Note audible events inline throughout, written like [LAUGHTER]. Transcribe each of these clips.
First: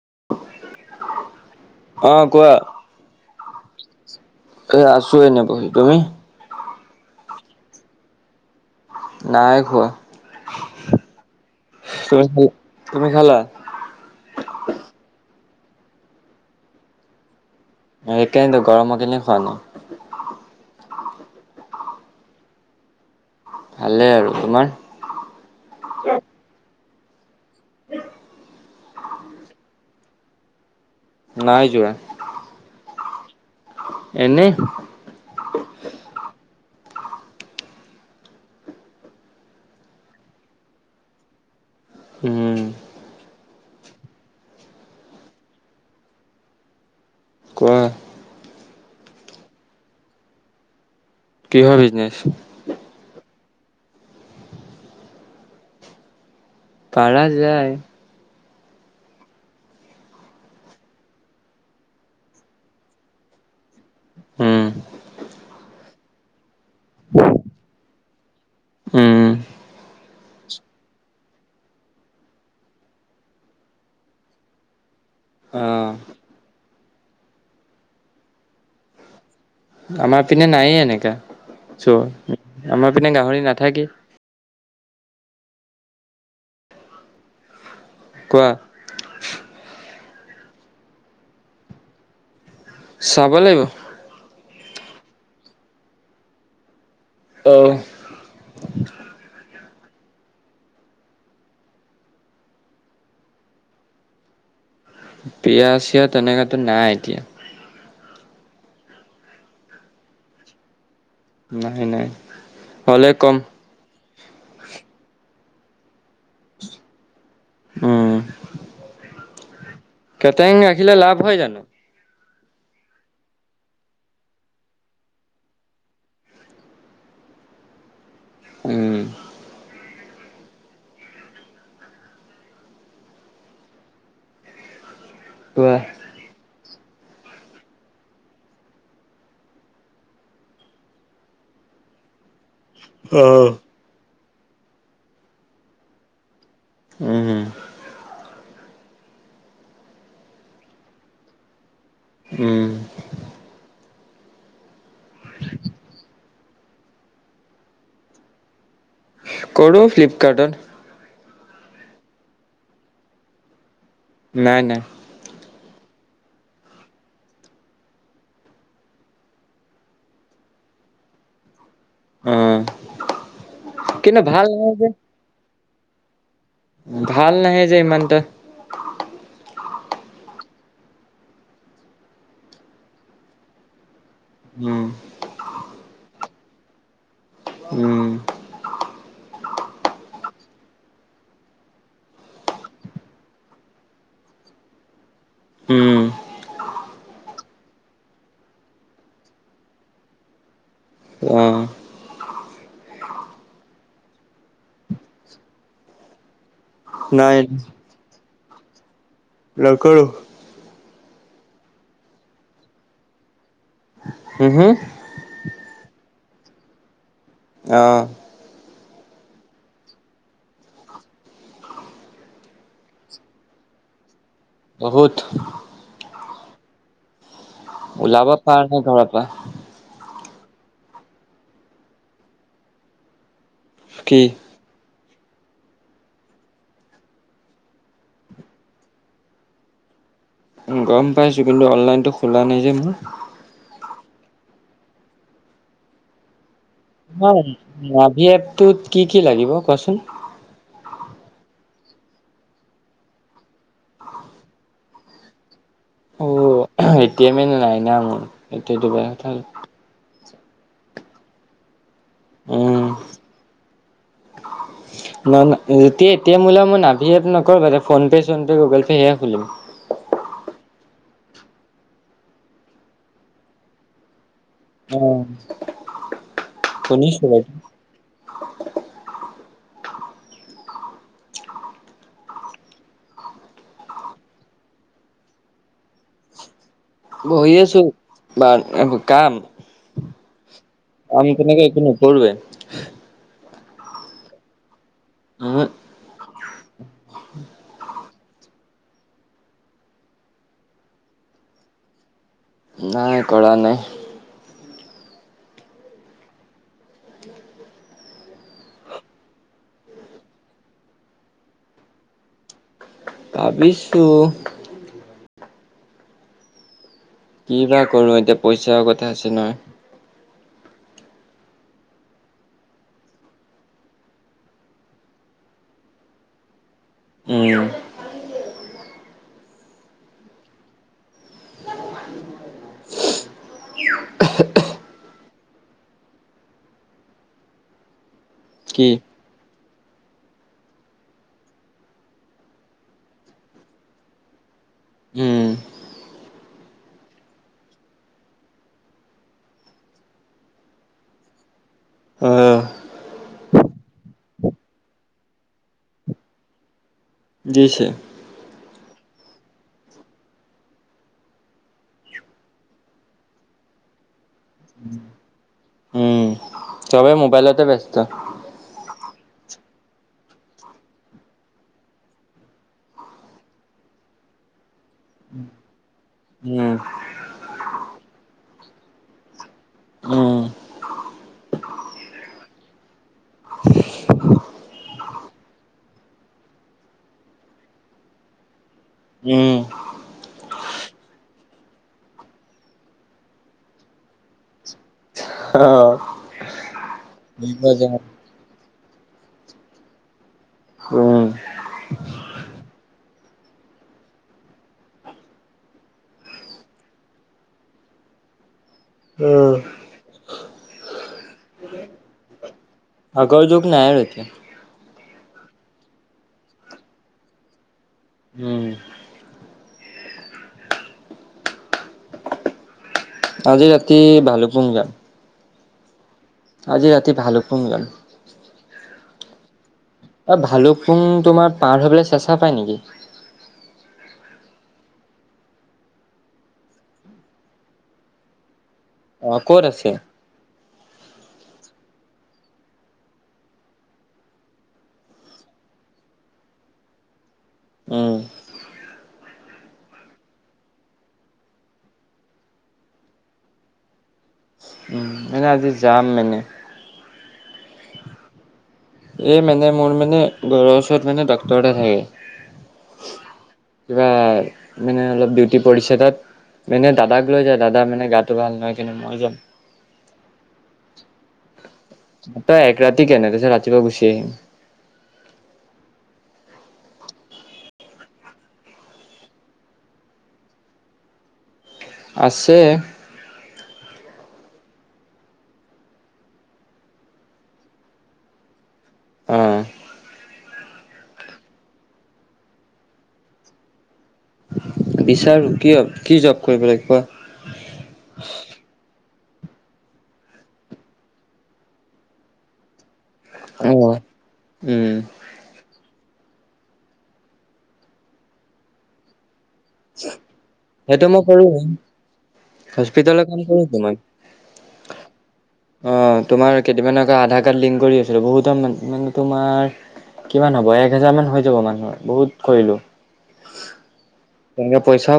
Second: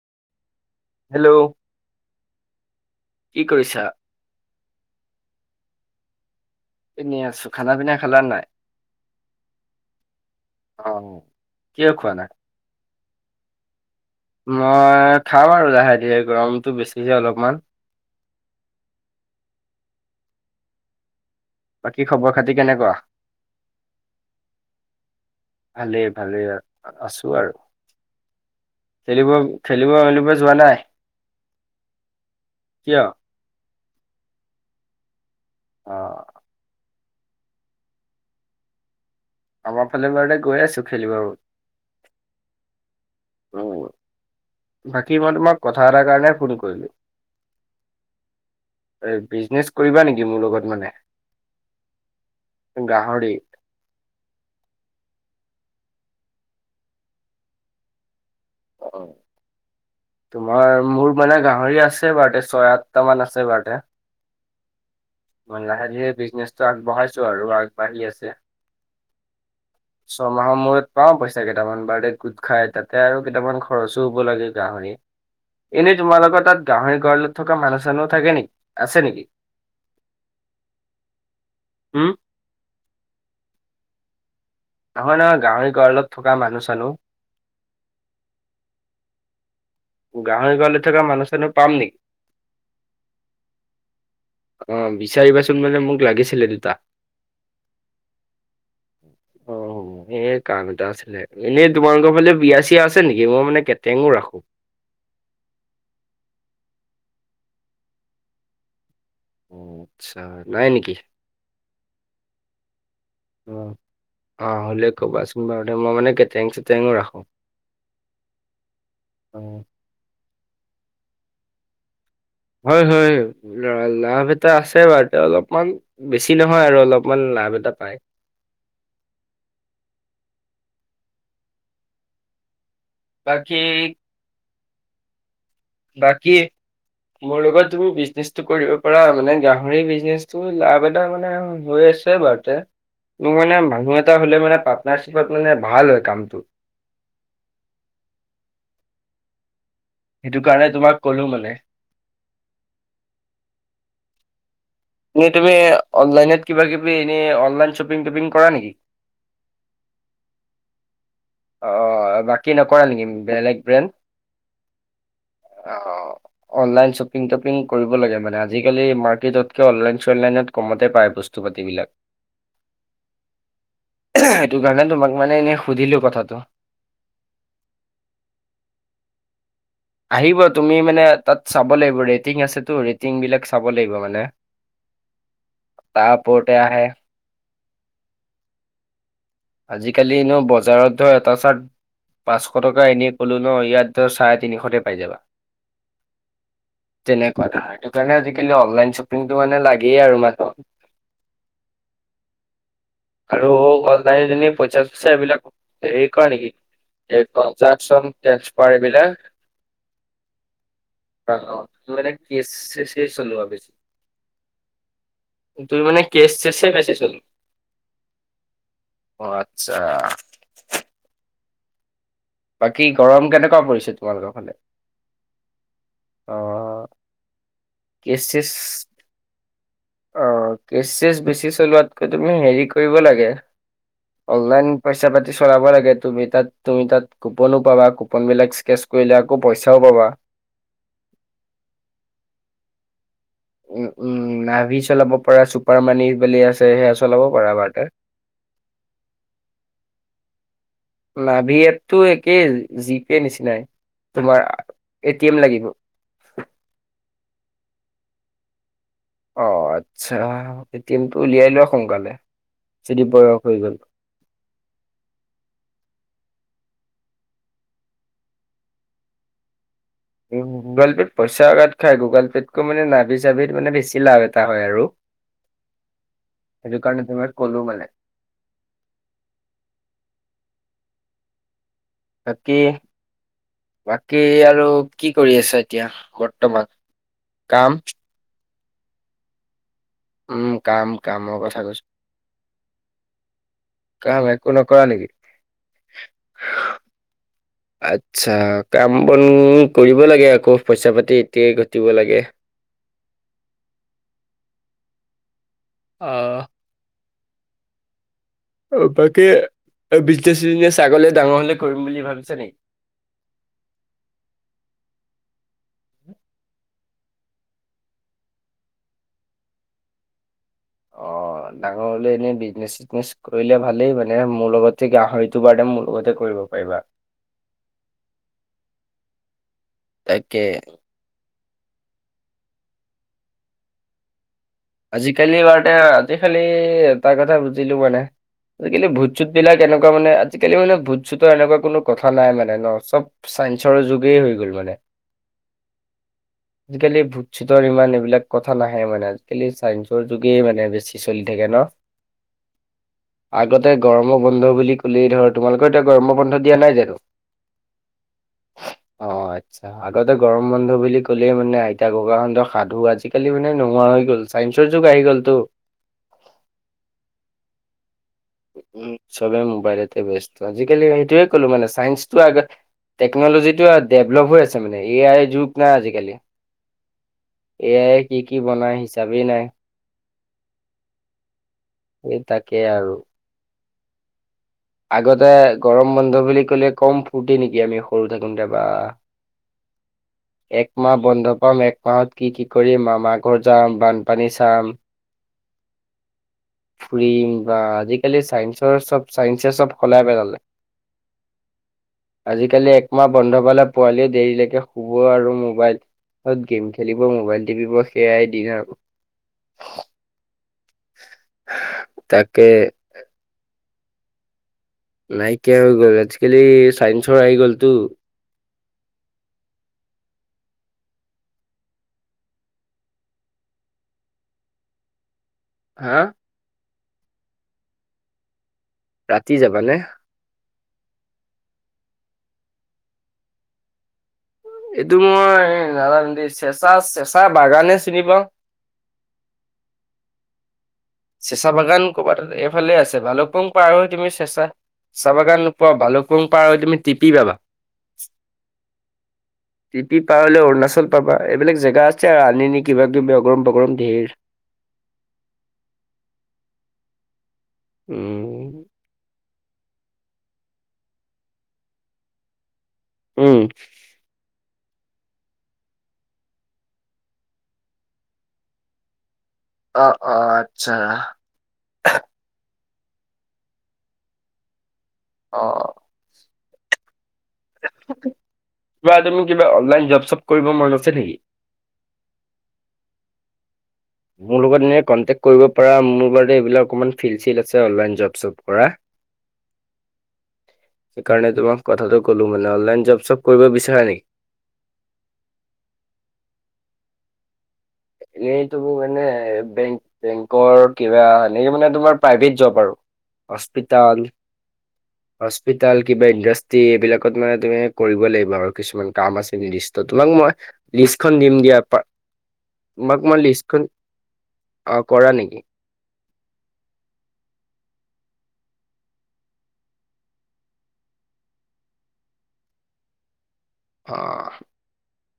[UNINTELLIGIBLE] Hello অ কোৱা কি কৰিছে এ আছো এনে বহি তুমি এনেই আছো খানা পিনা খালা নাই নাই অ'। কিয় খোৱা খোৱা নাই? তুমি খালা মই খাম আৰু লাহে ধীৰে গৰমটো বেছিছে অলপমান সেইকাৰণেটো গৰমৰ কাৰণে খোৱা নাই। বাকী খবৰ খাতি কেনেকুৱা ভালেই আৰু ভালেই তোমাৰ ভালেই আছো আৰু খেলিব খেলিব খেলিব যোৱা নাই নাই যোৱা কিয় এনেই অ আমাৰ ফালে বাৰতে গৈ আছো খেলিবৰ বাবে হম অ বাকী মই তোমাক কথা এটাৰ কাৰণে ফোন কৰিলো। কোৱা এ বিজনেচ কৰিবা নেকি মোৰ লগত মানে কিহৰ বিজনেচ গাহৰি। পাৰা যায় অ তোমাৰ মোৰ মানে গাহৰি আছে বাৰুতে ছয় আঠটা মান আছে বাৰুতে হম মই লাহেকে বিজনেচটো আগবঢ়াইছো আৰু আগবাঢ়ি আছে উম ছমাহৰ মূৰত পাওঁ পইচা কেইটামান বাৰডে গোট খাই তাতে আৰু কেইটামান খৰচো হ'ব লাগে গাহৰি অ এনেই তোমালোকৰ তাত গাহৰি গড়ালত থকা মানুহ চানুহ থাকে নেকি আছে নেকি আমাৰ পিনে নায়ে এনেকা চ উম, আমাৰ পিনে গাহৰি নাথাকে। নহয় নহয় গাহৰি গড়ালত থকা মানুহ চানো কোৱা গাহৰি গড়ালত থকা মানুহ চানো পাম নেকি চাব লাগিব অ বিচাৰিবাচোন মানে মোক লাগিছিলে দুটা অহ অ এই কাম এটা আছিলে এনেই তোমালোকৰ ফালে বিয়া চিয়া আছে নেকি মই মানে কেটেঙো ৰাখো বিয়া চিয়া তেনেকে একো নাই এতিয়া আচ্ছা নাই নেকি নাই নাই হলে কম অ' অ হ'লে ক'বাচোন বাৰু দে মই মানে কেটেৰিঙ চেটেৰিঙো ৰাখো উম অ' কেটেৰিং ৰাখিলে লাভ হয় জানো হয় হয় লাভ এটা আছে বাৰু অলপমান বেছি নহয় আৰু অলপমান লাভ এটা পায় উম বাকী কোৱা বাকী মোৰ লগত যোৰ বিজনেচটো কৰিব পাৰা মানে গাহৰি বিজনেচটো লাভ এটা মানে আৰু হৈয়ে নিশ্চয় বাৰু মোৰ অ'। মানে মানুহ এটা হলে মানে পাৰ্টনাৰশ্বিপত মানে ভাল হয় কামটো [UNINTELLIGIBLE] উম হম সেইটো কাৰণে তোমাক কলো মানে উম এনেই তুমি অনলাইনত কিবা কিবি এনে অনলাইন শ্বপিং টপিং কৰা নেকি কৰো ফ্লিপকাৰ্টত অ বাকী নকৰা নেকি বেলেগ ব্ৰেণ্ড নাই নাই অ অনলাইন শ্বপিং টপিং কৰিব লাগে মানে আজিকালি মাৰ্কেটতকে অনলাইন চনলাইনত কমতে পায় বস্তু বস্তু পাতিবিলাক অ', কিন্তু ভাল সেইটো নাহে কাৰণে যে, তোমাক মানে এনে সুধিলো কথাটো ভাল নাহে যে ইমান তা আহিব তুমি মানে তাত চাব লাগিব ৰেটিং আছেতো ৰেটিং বিলাক চাব লাগিব মানে উম পটয়া আহে [UNINTELLIGIBLE] উম আজিকালি নো বজাৰত ধৰ এটা চাৰ্ট পাঁচশ টকা এনেই কলো ন ইয়াত ধৰ চাৰে তিনিশতে পাই যায় উম সেইটো কাৰণে আজিকালি অনলাইন শ্বপিংটো মানে লাগেই আৰু ন অ', আৰু ক তই এনে পইচা চইচা বিলাক এই কৰ নিকি এই নাই কস্টাচন টেনৰ্চপত [UNINTELLIGIBLE] পাৰবিলাক [UNINTELLIGIBLE] নকৰো অ অ তোৰ মানে কেচ চেছ চলে আৰু বেছি হম হম তুমি মানে কেচ চেছে বেছি চলে আহ অ আচ্ছা বাকী গৰম কেনেকুৱা পৰিছে তোমালোকৰ ফালে বহুত আহ ওলাব পাওঁ নহয় ঘৰৰ পৰা [UNINTELLIGIBLE] অ কেচ চেচ বেছি চলোৱাতকৈ তুমি হেৰি কৰিব লাগে কি অনলাইন পইচা পাতি চলাব লাগে তুমি তাত তুমি তাত কুপনো পাবা কুপন বিলাক স্কেচ কৰিলে আকৌ পইচাও পাবা গম পাইছোঁ কিন্তু অনলাইনটো খোলা নাই যে মোৰ উম উম নাভি চলাব পৰা চুপাৰ মানি বনি আছে [UNINTELLIGIBLE] চলাব অ পাৰা বাৰটাৰ। নাভি এপটোত কি কি লাগিব কোৱাচোন নাভি এপটো একেই জিপে নিচিনাই তোমাৰ এটি এম লাগিব অ এতিয়া মানে নাই না মোৰ এতিয়াতো বেং ক [UNINTELLIGIBLE] এ টি এম টো উলিয়াই লোৱা সোনকালে উম যদি বয়স হৈ গ'ল। ন ন এতিয়াই এটি এম উলাবি না [UNINTELLIGIBLE] ভি এফ নকৰোঁ বেলেগ ফোনপে' চোনপে' গুগল পে' সেয়ে খুলিম। গুগল পে'ত পইচা উলোৱাত কে গুগল পে' তকো মানে নাভাবি চাভিত মানে বেছি লাভ তা হয় আৰু সেইটো কাৰণে শুনিছো মই বাৰু কলো মানে [INAUDIBLE] বাকী বাকী আৰু কি কৰি আছা এতিয়া বৰ্তমান বহি কাম আছো বা কাম উম, কাম আমি কামৰ কথা তেনেকে একো কৈছো নকৰোৱে। কাম একো নকৰা নেকি? উহু আত্চ্ছা কাম বন কৰিব লাগে আকৌ পইচা পাতি এতিয়াই ঘটিব লাগে। নাই কৰা নাই। আহ অ তাকে বিজনেচ চজনেচ আগলে ডাঙৰ হলে কৰিম বুলি ভাবিছা নি ভাবিছোঁ [UNINTELLIGIBLE] কি বা কৰো এতিয়া পইচাৰ কথা আছে নহয়। অ অ ডাঙৰ হলে এনে বিজনেচ চিজনেছ কৰিলে ভালেই মানে মোৰ লগতে গাহৰিতটো বাৰ মোৰ লগতে কৰিব ত পাৰিবা। উম তাকে আজিকালি বাৰতে আজি খালি এটা কথা বুজিলো মানে কি আজিকালি ভুট চুত বিলাক কেনেকুৱা মানে আজিকালি মানে ভুত চুতৰ এনেকুৱা কোনো কথা নাই মানে ন চব চাইন্সৰ যুগে হৈ গ'ল মানে। উম আজিকালি ভুট চুতৰ ইমান এইবিলাক কথা নাহে মানে আজ- আজিকালি চাইন্সৰ যোগেই মানে বেছি চলি থাকে ন। আহ আগতে গৰম বন্ধ বুলি কলেই ধৰ তোমালোকৰ এতিয়া গৰম বন্ধ দিয়া নাই জানো। দিছে অ আচ্ছা আগতে গৰম বন্ধ বুলি ক'লে মানে আইতা ককাহতৰ সাধু আজিকালি মানে নোহোৱা হৈ গ'ল। চাইন্সৰ যোগ আহি গ'ল তো। উম চবে মোবাইলতে ব্যস্ত উ চবে মোবাইলে তে ব্যস্ত আজিকালি সেইটোয়ে ক'লো মানে চাইন্সটো আগত টেকন'লজি টো ডেভলপ হৈ আছে মানে এ আইৰ যুগ নাই আজিকালি উম এয়াই কি কি বনাই হিচাপেই নাই। উম সে তাকেই আৰু আগতে গৰম বন্ধ বুলি কলে কম ফূৰ্তি নেকি আমি সৰু থাকোতে বা উম এক মাহ বন্ধ পাম এক মাহত কি কি কৰি মামা ঘৰ যাম বানপানী চাম। [INAUDIBLE] অ ফুৰিম বা আজিকালি চাইন্সৰ চব চাইন্সে চব সলাই পেলালে। উম আজিকালি একমাহ বন্ধ পালে পোৱালি দেৰিলৈকে শুব আৰু মোবাইলত গেম খেলিব মোবাইল টিভিবোৰ সেয়াই দিন আৰু উম তাকে আগৰ যোগ নাই আৰু এতিয়া নাইকিয়া হৈ গ'ল আজিকালি চাইন্সৰ আহি গ'লতো। [INAUDIBLE] উম আজি ৰাতি ভালকপুঙ যাম। হা আজি ৰাতি ভালু কপুঙ যাম। [UNINTELLIGIBLE] ৰাতি যাবানে? ভালু পুং তোমাৰ পাৰ হৈ পেলাই চেচা পায় নেকি? এইটো মই নাজানো দেই চেঁচা চেঁচা বাগানে চিনি পাওঁ। আহ ক'ত আছে? চেচা বাগান ক'ৰবাত এইফালে আছে ভালুপং পাৰ হৈ কিনে তুমি চেঁচা চাবা গান নোপোৱা ভালুকুং পাৰ তুমি টপিবা উম [INAUDIBLE] টিপি পাৰলৈ অৰুণাচল পাবা এইবিলাক জেগা আছে আৰু আনিনি কিবা কিবি অগৰম পগৰম ধেৰ [UNINTELLIGIBLE] উম মনে আজি যাম মানে। উম এই মানে মোৰ মানে ঘৰৰ ওচৰত মানে ডাক্তৰ এটা থাকে। উম। কিবা মানে অলপ ডিউটি পৰিছে তাত মানে দাদাক লৈ যায় দাদা মানে গাটো ভাল নহয় কিন্তু মই যাম। [UNINTELLIGIBLE] অ-অ, আচ্ছা ত তই এক ৰাতি কেনে তাৰপিছত ৰাতিপুৱা গুচি আহিম। অ কিবা তুমি কিবা, অনলাইন জব চব কৰিব মন আছে নেকি? আছে মোৰ লগত এনে কনটেক্ট কৰিব পাৰা, মোৰ লগতে এইবিলাক অকমান ফিল্ড-চিল্ড আছে অনলাইন জব চব কৰা। অহ সেইকাৰণে তোমাক কথাটো কলোঁ মানে, অনলাইন জব চব কৰিব বিচাৰে নেকি? বিচাৰোঁ কি কি জব কৰিব লাগিব? এই তুমি মানে বেং বেংকৰ কিবা, এনেক মানে তোমাৰ প্ৰাইভেট জব আৰু অ উম হস্পিতাল-হস্পিতাল। [UNINTELLIGIBLE] কিবা ইণ্ডাষ্ট্ৰি, এইবিলাকত মানে তুমি কৰিব লাগিব আৰু কিছুমান কাম আছে। তোমাক মই সেইটো লিষ্টখন মই দিম কৰো দিয়াৰ। তোমাক মই হস্পিতেলৰ কাম লিষ্টখন, কৰোতো মই। কৰা নেকি? অঁ তোমাৰ কেইদিনামানকে আধাৰ কাৰ্ড লিংক কৰি আছিলো, বহুতান মানে তোমাৰ কিমান হ'ব, এক হেজাৰ মান হৈ যাব মানুহৰ বহুত কৰিলো। অহ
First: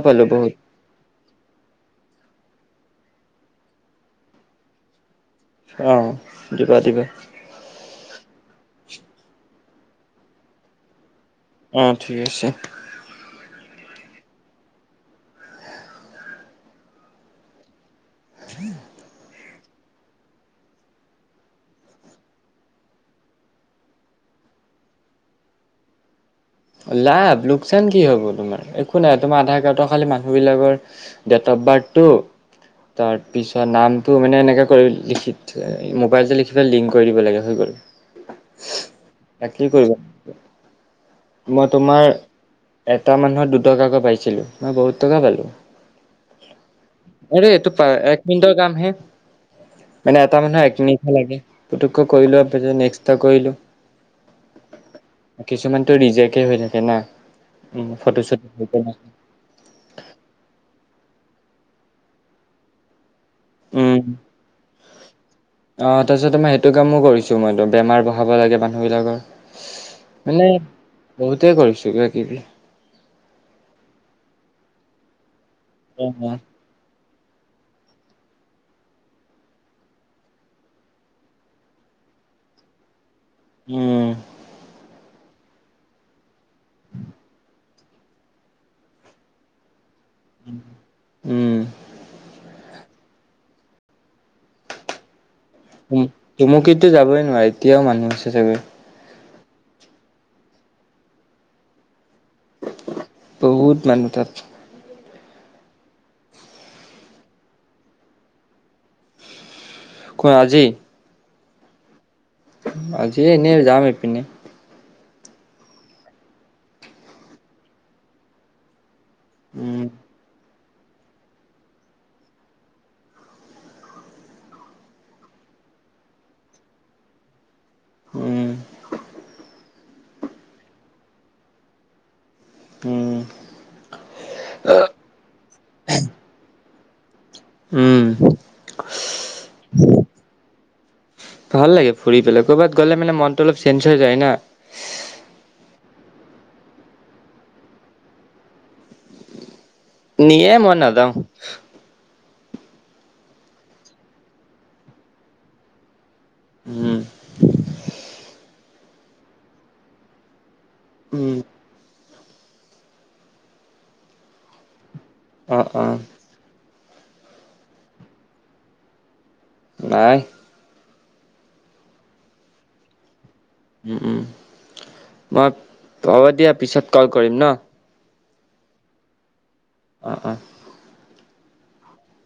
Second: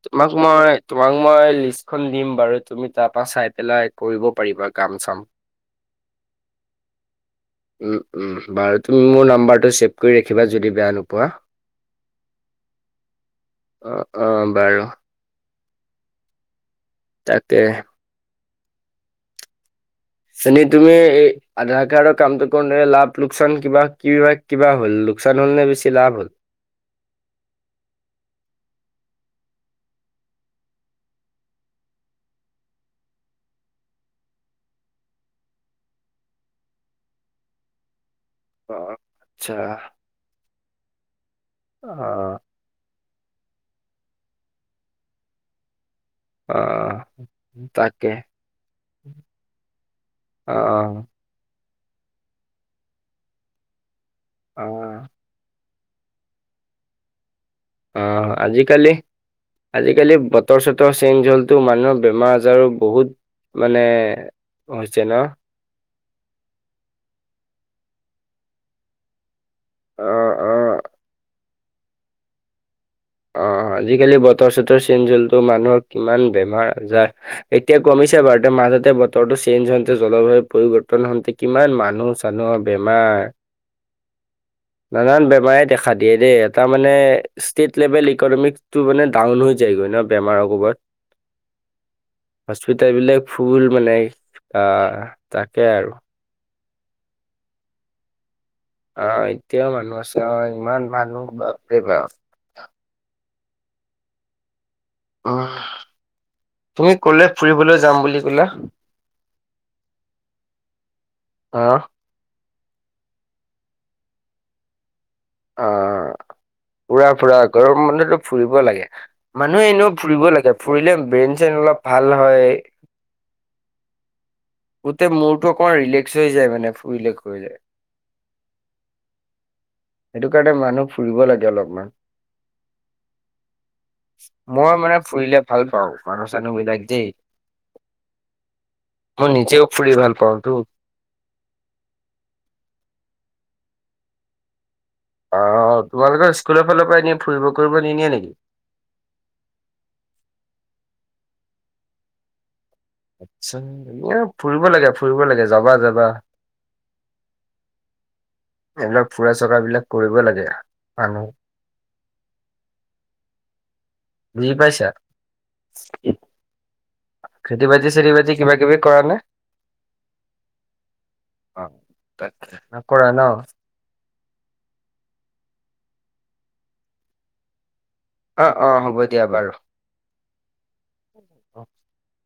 তোমাক বহুত মই তোমাক মই লিষ্টখন দিম বাৰু তুমি তাৰপা চাই পেলাই কৰিব পাৰিবা কাম চাম। অহ দিবা দিবা। উম উম বাৰু তুমি মোৰ নাম্বাৰটো ছেভ কৰি ৰাখিবা, যদি বেয়া নোপোৱা? অহ- ঠিক আছে। অ-অ বাৰু তাকে [INAUDIBLE] চনি তুমি এই আধাৰ কাৰ্ডৰ কামটো কৰোঁতে ন, লাভ লোকচান কিবা কিব কিবা হ'ল? লোকচান হ'ল নে, বেছি লাভ হ'ল? লাভ লোকচান কি হ'ব তোমাৰ, একো নাই তোমাৰ আধাৰ কাৰ্ডৰ খালি মানুহ বিলাকৰ ডেট বাটু [UNINTELLIGIBLE] তাৰপিছত নামটো মানে এনেকৈ কৰি, লিখি থ মোবাইল যে লিখিতে লিংক কৰি দিব লাগে হৈ গ'ল। অহ-আচ্ছা বাকী কৰিবা মই তোমাৰ এটা মানুহৰ দুটকাকৈ পাইছিলোঁ, মই বহুত টকা পালোঁ। অ', আৰে এইটো প তাকে এক মিনিটৰ কাম হে। [UNINTELLIGIBLE] মানে এটা অ', মানুহৰ এক মিনিটে লাগে, পটুককৈ কৰিলো আৰু পিছত নেক্সটা কৰিলো। [UNINTELLIGIBLE] আহ কিছুমানতটো ৰিজেক্টেই হৈ থাকে না। উম ফটো অহ চটো হৈ -আজি-কালি পেলাই। আজি-কালি বতৰ চতৰ চেন হ'লটো মানুহৰ বেমাৰ আজাৰো বহুত মানে হৈছে ন। অহ তাৰপিছত মই সেইটো কামো কৰিছো মইতো, বেমাৰ বঢ়াব লাগে মানুহ বিলাকৰ। অ', মানে অ', বহুতে কৰিছো কিবা কিবি। আহ আজিকালি বতৰ চতৰ চেঞ্জ্ হ'লতো, মানুহৰ অ কিমান উম বেমাৰ আজাৰ এতিয়া কমিছে বাৰু তে মাজতে বতৰটো চেঞ্জ হওঁতে, জলবায়ু পৰিবৰ্তন হওঁতে কিমান মানুহ চানুহৰ বেমাৰ উম না-নান বেমাৰে দেখা দিয়ে দেই, এটা মানে লেভেল ইকনমিক্স টো মানে ডাউন হৈ যায়গৈ ন বেমাৰ কোবত এবিলাক ফুল মানে আহ তাকে আৰু ম তুমুকিন্তোযাবই নোৱাৰাৰে এতিয়াও মানুহছে চাগৈ অ এতিয়াও মানুহ আছে হয়, ইমান মানুহ বাপ ৰে বাপ। বহুত মানুহ তাত। উহ তুমি ক'লে ফুৰিবলৈ যাম বুলি কলা? কোৱা আজি অহ আজি এনে যাম এপিনে অ ফুৰা ফুৰা গৰম বন্ধটোত ফুৰিব লাগে মানুহে উম এনেও ফুৰিব লাগে ফুৰিলে ব্ৰেইন চেইন অলপ ভাল হয়। গোটেই মোৰটো অকমান ৰিলেক্স হৈ যায় মানে ফুৰিলে ঘূৰিলে। উম সেইটো কাৰণে মানুহ ফুৰিব লাগে অলপমান। উম মই মানে ফুৰিলে ভাল পাওঁ মানুহ চানুহ বিলাক দেই উম মই নিজেও ফুৰি ভাল পাওঁতো ভাল লাগে ফুৰি পেলাই কৰ'বাত গ'লে মানে মনটো অলপ চেঞ্জ হৈ যায় না আহ তোমালোকৰ স্কুলৰ ফালৰ পৰা এনে ফুৰিব কৰিব নিদিয়ে নেকি? নিয়ে মন নাযাওঁ। আচছা এ ফুৰিব লাগে ফুৰিব লাগে যাবা যাবা। উম এইবিলাক ফুৰা চকা বিলাক কৰিব লাগে মানুহ উম, বুজি পাইছা অহ অহ খেতি বাতি চেতি বজি কিবা কিবি কৰা নাই নাই অ ন কৰা ন উম উ মই হব দিয়া পিছত কল কৰিম ন অ অ হ'ব দিয়া বাৰু অঁ অঁ [INAUDIBLE]